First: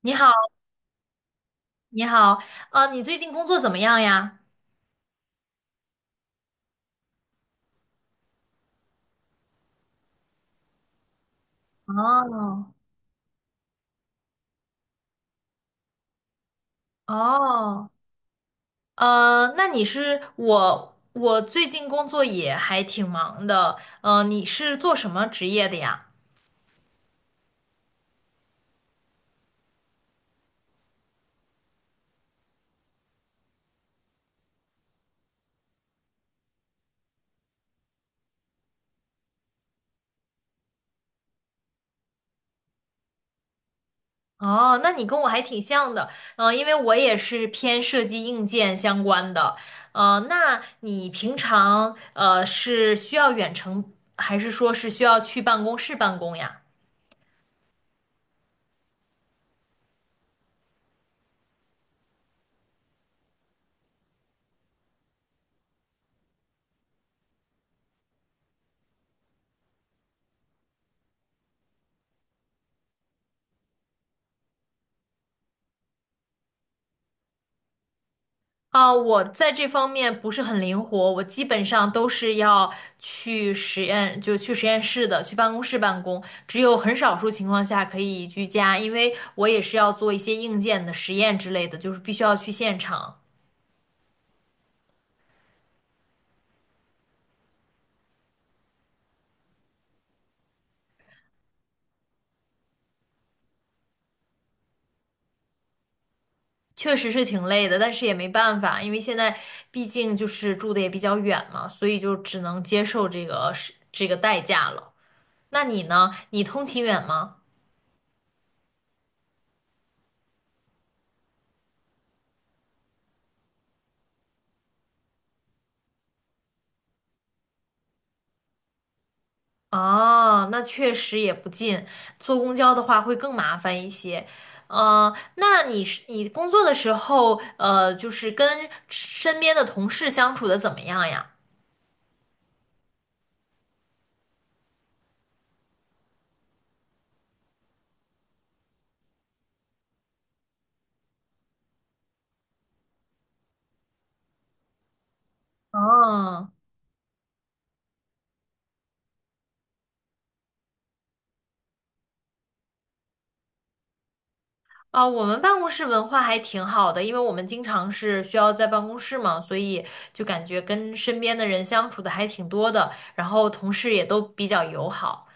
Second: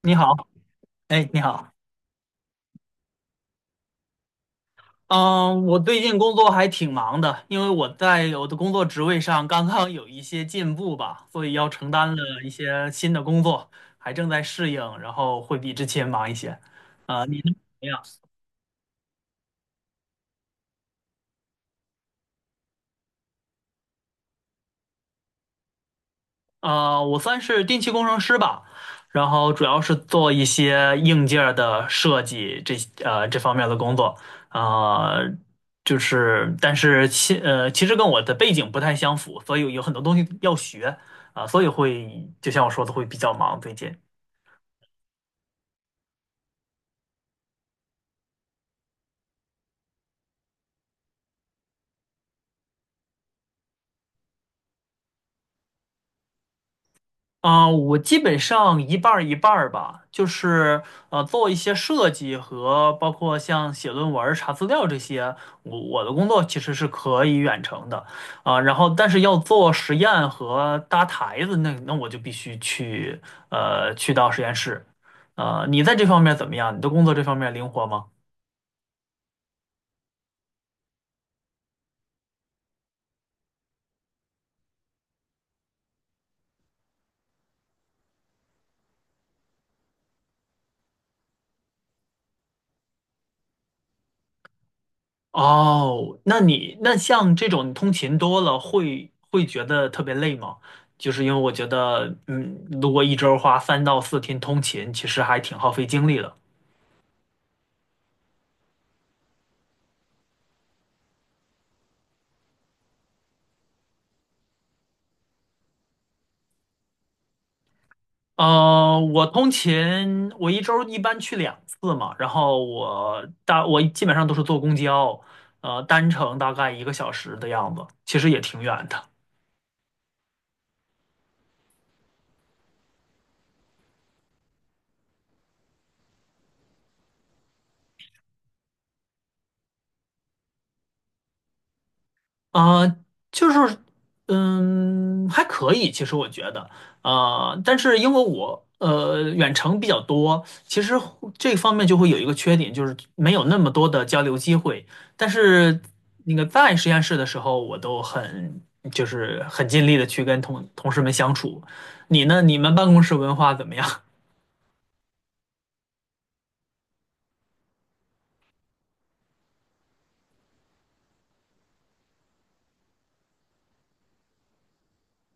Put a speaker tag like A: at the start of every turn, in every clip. A: 你
B: 你
A: 好，
B: 好，哎，你好，
A: 你好，你最近工作怎么样呀？
B: 嗯，我最近工作还挺忙的，因为我的工作职位上刚刚有一些进步吧，所以要承担了一
A: 哦，
B: 些新的工作，还正在适应，然后会比之前忙一些。你呢？怎么
A: 哦，
B: 样？
A: 呃，那你是我，我最近工作也还挺忙的，你是做什么职业的呀？
B: 我算是电气工程师吧，然后主要是做一些硬件儿的设计这方面的工作。啊、但是其实跟我的背景不太相符，所以有很多东西要学，所以会就像我说的会比较忙最近。
A: 哦，那你跟我还挺像的，因为我也是偏设计硬件相关的，那你平常是需要远程，还是说是需要去办公室办公呀？
B: 啊，我基本上一半儿一半儿吧，就是做一些设计和包括像写论文儿查资料这些，我的工作其实是可以远程的，啊，然后但是要做实验和搭台子，那我就必须去去到实验室。呃，你在这方面怎么样？你的工作这方面灵活吗？
A: 啊，我在这方面不是很灵活，我基本上都是要去实验，就去实验室的，去办公室办公，只有很少数情况下可以居家，因为我也是要做一些硬件的实验之类的，就是必须要去现场，
B: 哦，那你那像这种通勤多了会觉得特别累吗？就是因为我觉得，嗯，如果一周花三到四天通勤，其实还挺耗费精力的。
A: 确实是挺累的，但是也没办法，因为现在毕竟就是住的也比较远嘛，所以就只能接受这个是这个代价了。那你呢？你通勤远吗？
B: 呃，我通勤，我一周一般去两次嘛，然后我基本上都是坐公交，呃，单程大概一个小时的样子，其实也挺远的。
A: 哦，那确实也不近，坐公交的话会更麻烦一些。那你工作的时候，就是跟身边的同事相处的怎么样呀？
B: 啊，就是，嗯，还可以，其实我觉得，啊，但是因为我远程比较多，其实这方面就会有一个缺点，就是没有那么多的交流机会。但是那个
A: 哦，
B: 在实验室的时候，我都很就是很尽力的去跟同事们相处。你呢？你们办公室文化怎么样？
A: 啊，我们办公室文化还挺好的，因为我们经常是需要在办公室嘛，所以就感觉跟身边的人相处的还挺多的，然后同事也都比较友好。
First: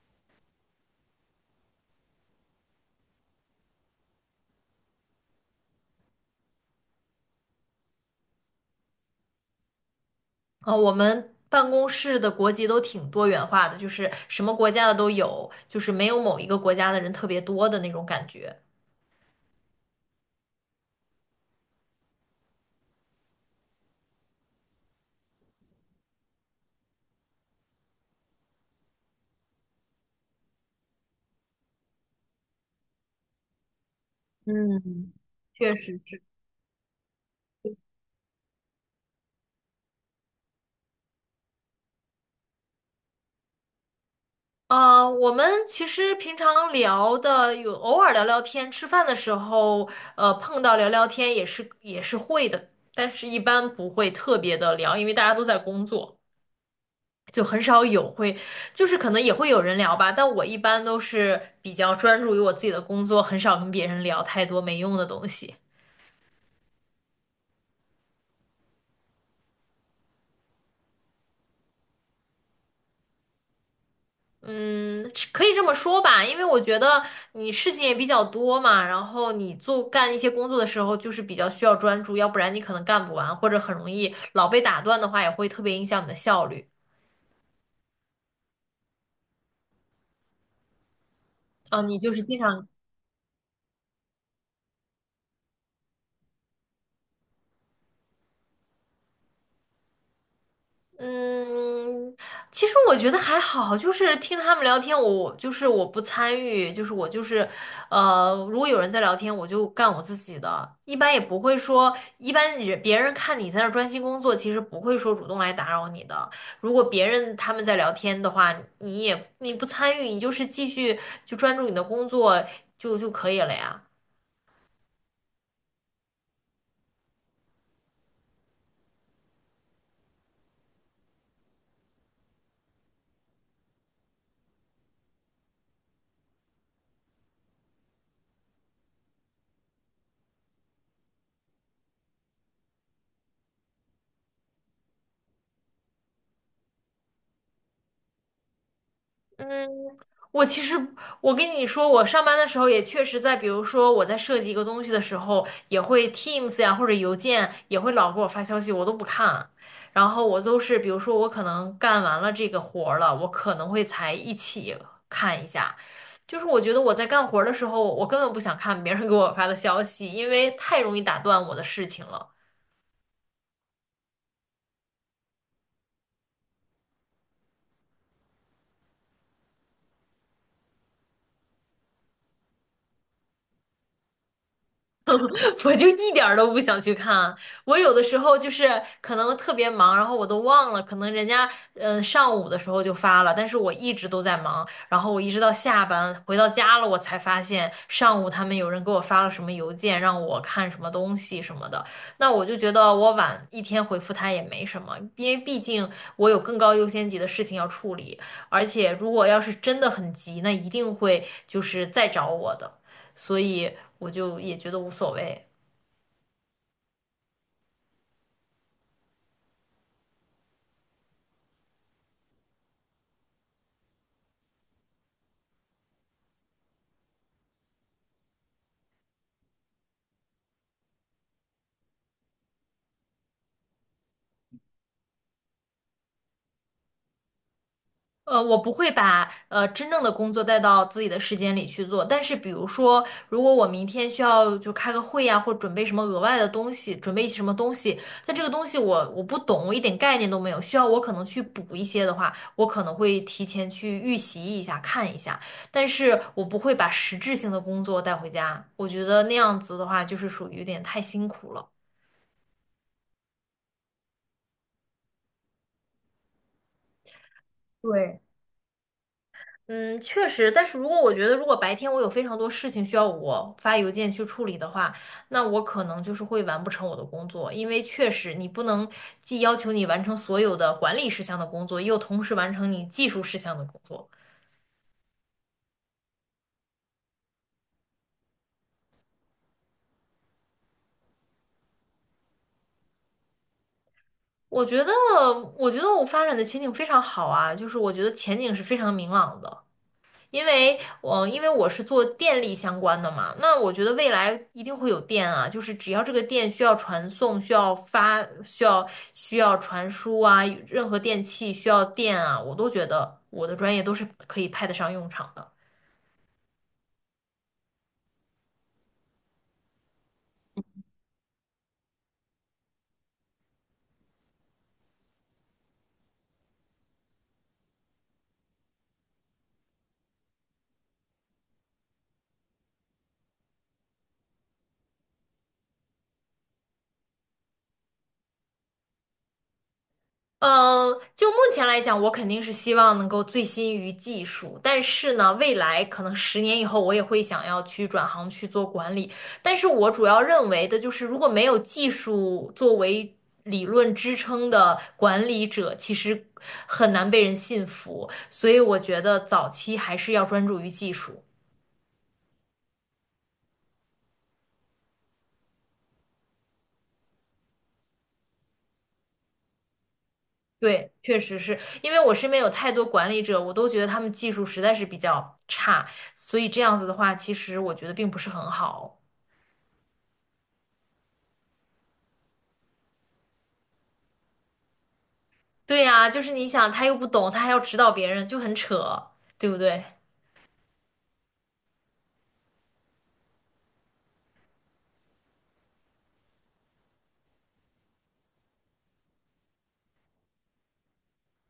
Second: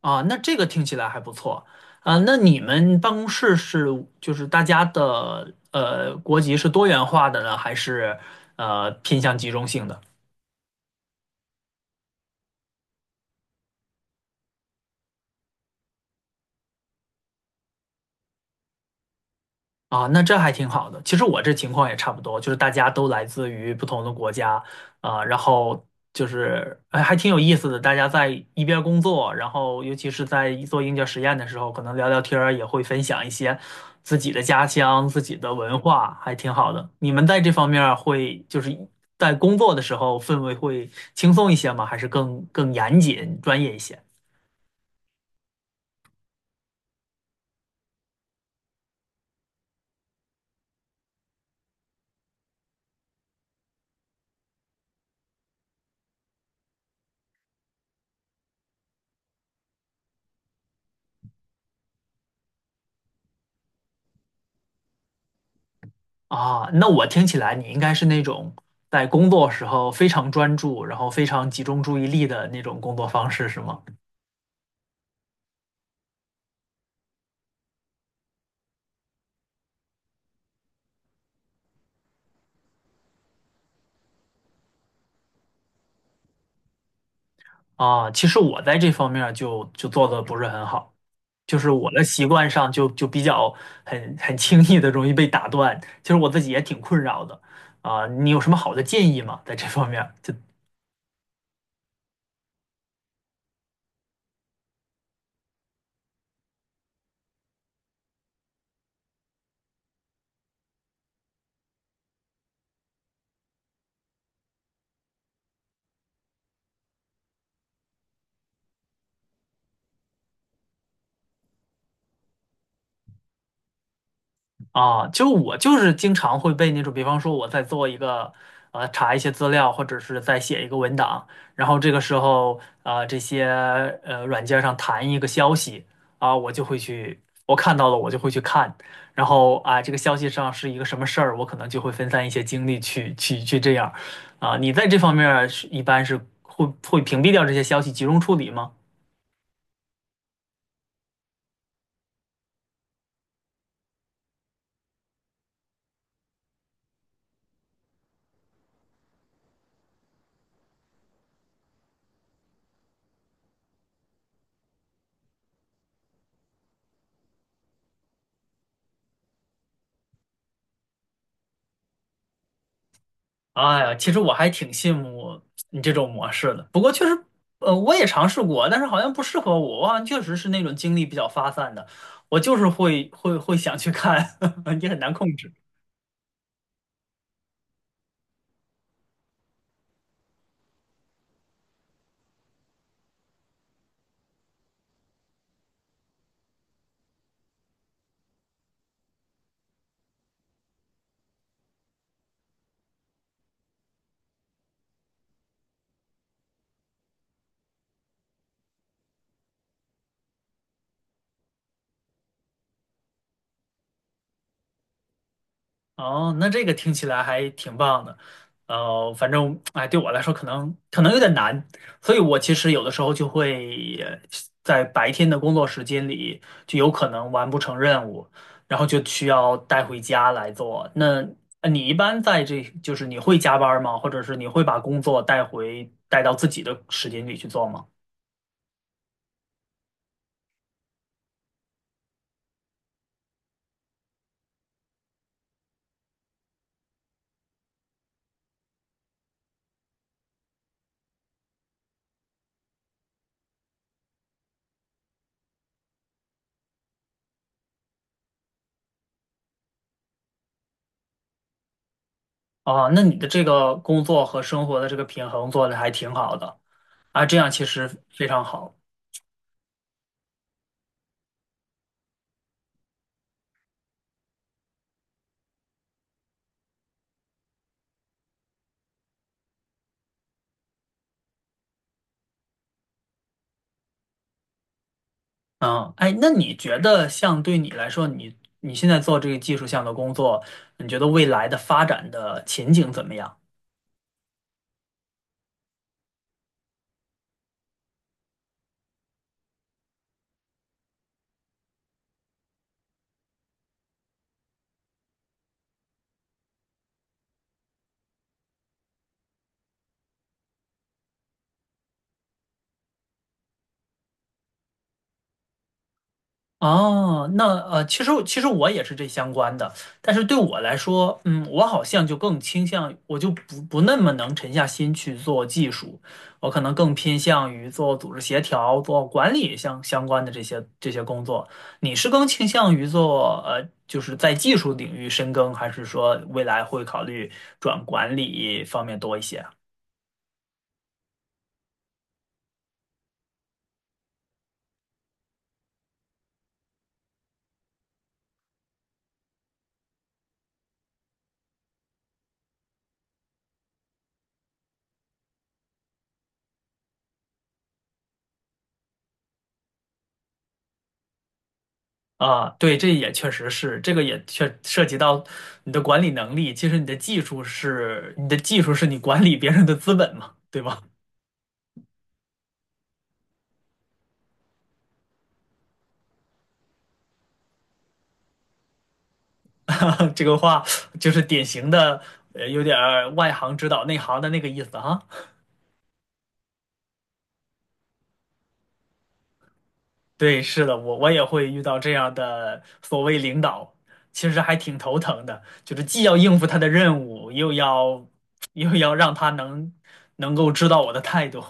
B: 啊，那这个听起来还不错啊。那你们办公室是就是大家的国籍是多元化的呢，还是偏向集中性的？
A: 我们办公室的国籍都挺多元化的，就是什么国家的都有，就是没有某一个国家的人特别多的那种感觉。
B: 啊，那这还挺好的。其实我这情况也差不多，就是大家都来自于不同的国家啊，然后就是哎，还挺有意思的。大家在一边工作，然后尤其是在做硬件实验的时候，可能聊聊天儿，也会分享一些自己的家乡、
A: 嗯，
B: 自己的
A: 确
B: 文
A: 实
B: 化，
A: 是。
B: 还挺好的。你们在这方面儿会就是在工作的时候氛围会轻松一些吗？还是更严谨、专业一些？
A: 啊，我们其实平常聊的有偶尔聊聊天，吃饭的时候，碰到聊聊天也是会的，但是一般不会特别的聊，因为大家都在工作。就很少有会，就是可能也会有人聊吧，但我一般都是比较专注于我自己的工作，很少跟别人聊太多没用的东西。
B: 啊，那我听起来你应该是那种在工作时候非常专注，然后非常集中注意力的那种工作方式，是吗？
A: 嗯，是可以这么说吧，因为我觉得你事情也比较多嘛，然后你干一些工作的时候，就是比较需要专注，要不然你可能干不完，或者很容易老被打断的话，也会特别影响你的效率。
B: 啊，其实我在这方面儿就做的不是很好，就是
A: 啊，
B: 我
A: 你
B: 的
A: 就是
B: 习
A: 经
B: 惯
A: 常
B: 上就比较很轻易的容易被打断，其实我自己也挺困扰的。啊，你有什么好的建议吗？在这方面儿，就
A: 嗯，其实我觉得还好，就是听他们聊天，我不参与，就是我就是，呃，如果有人在聊天，我就干我自己的，一般也不会说，一般人别人看你在那儿专心工作，其实不会说主动来打扰你的。如果别人他们在聊天的话，你不参与，你就是继续就专注你的工作就可以了呀。
B: 啊，就我就是经常会被那种，比方说我在做一个，呃，查一些资料，或者是在写一个文档，然后这个时候，呃，这些软件上弹一个消息，啊，我就会去，我看到了我就会去看，然后啊，这个消息上是一个什么事儿，我可能就会分散一些精力去这样，啊，你在这方面儿是一般是会屏蔽掉这些消息，集中处理吗？
A: 嗯。我其实，我跟你说，我上班的时候也确实在，比如说我在设计一个东西的时候，也会 Teams 呀或者邮件也会老给我发消息，我都不看。然后我都是，比如说我可能干完了这个活儿了，我可能会才一起看一下。就是我觉得我在干活儿的时候，我根本不想看别人给我发的消息，因为太容易打断我的事情了。
B: 哎呀，其实我还挺羡慕你这种模式的。呃，我也尝试过，但是好像不适合我，我好像确实是那种精力比较发散的，我就是会想去看，也很难控制。
A: 我就一点儿都不想去看。我有的时候就是可能特别忙，然后我都忘了，可能人家嗯上午的时候就发了，但是我一直都在忙，然后我一直到下班回到家了，我才发现上午他们有人给我发了什么邮件，让我看什么东西什么的。那我就觉得我晚一天回复他也没什么，因为毕竟我有更高优先级的事情要处理，而且如果要是真的很急，那一定会就是再找我的。所以我就也觉得无所谓。
B: 哦，那这个听起来还挺棒的，呃，反正哎，对我来说可能有点难，所以我其实有的时候就会在白天的工作时间里，就有可能完不成任务，然后就需要带回家来做。那呃你一般在这，就是你会加班儿吗？或者是你会把工作带到自己的时间里去做吗？
A: 我不会把真正的工作带到自己的时间里去做，但是比如说，如果我明天需要就开个会呀、或准备什么额外的东西，准备一些什么东西，但这个东西我不懂，我一点概念都没有，需要我可能去补一些的话，我可能会提前去预习一下，看一下，但是我不会把实质性的工作带回家，我觉得那样子的话就是属于有点太辛苦了。
B: 哦，那你的这个工作和生活的这个平衡做的还挺好的啊，这样其实
A: 对。
B: 非常好。
A: 嗯，确实，但是如果我觉得如果白天我有非常多事情需要我发邮件去处理的话，那我可能就是会完不成我的工作，因为确实你不能既要求你完成所有的管理事项的工作，又同时完成你技术事项的工作。
B: 嗯，哎，那你觉得像对你来说，你现在做这个技术项的工作，你觉得未来的发展的前景怎么样？
A: 我觉得，我觉得我发展的前景非常好啊，就是我觉得前景是非常明朗的。因为我是做电力相关的嘛，那我觉得未来一定会有电啊，就是只要这个电需要传送、需要发、需要传输啊，任何电器需要电啊，我都觉得我的专业都是可以派得上用场的。
B: 哦，那呃，其实我也是这相关的，但是对我来说，嗯，我好像就更倾向，我就不那么能沉下心去做技术，我可能更偏向于做组织协调、做管理相关的这些工作。你是更倾向于做呃，就是在技术领域深耕，还是说未来会考虑转管理方面多一些啊
A: 嗯，就目前来讲，我肯定是希望能够醉心于技术，但是呢，未来可能10年以后，我也会想要去转行去做管理。但是我主要认为的就是，如果没有技术作为理论支撑的管理者，其实很难被人信服。所以我觉得早期还是要专注于技术。
B: 啊，对，这也确实是，这个也确涉及到你的管理能力。其实你的技术是你管理别人的资本嘛，对吧？
A: 对，确实是因为我身边有太多管理者，我都觉得他们技术实在是比较差，所以这样子的话，其实我觉得并不是很好。
B: 这个话就是典型的，呃，有点儿外行指导内行的那个意思哈。
A: 对呀，就是你想，他又不懂，他还要指导别人，就很扯，对不对？
B: 对，是的，我也会遇到这样的所谓领导，其实还挺头疼的，就是既要应付他的任务，又要让他能够知道我的态度。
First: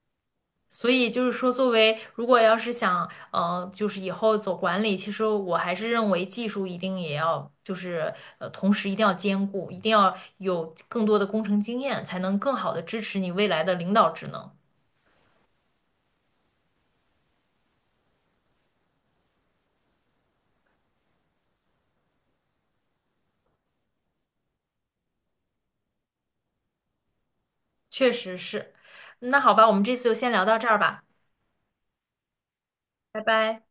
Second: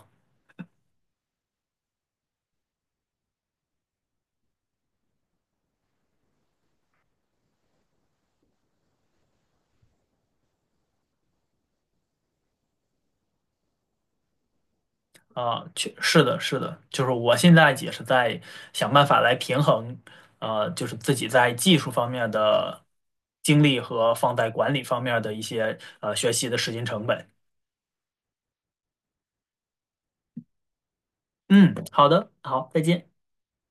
A: 所以就是说，作为如果要是想，就是以后走管理，其实我还是认为技术一定也要，同时一定要兼顾，一定要有更多的工程经验，才能更好的支持你未来的领导职能。
B: 啊，确是的，是的，就是我现在也是在想办法来平衡，呃，就是自己在技术方面的精力和放在管理方面的一些学习的时间成本。
A: 确实是，那好吧，我们这次就先聊到这儿吧，
B: 嗯，好的，好，再见。
A: 拜拜。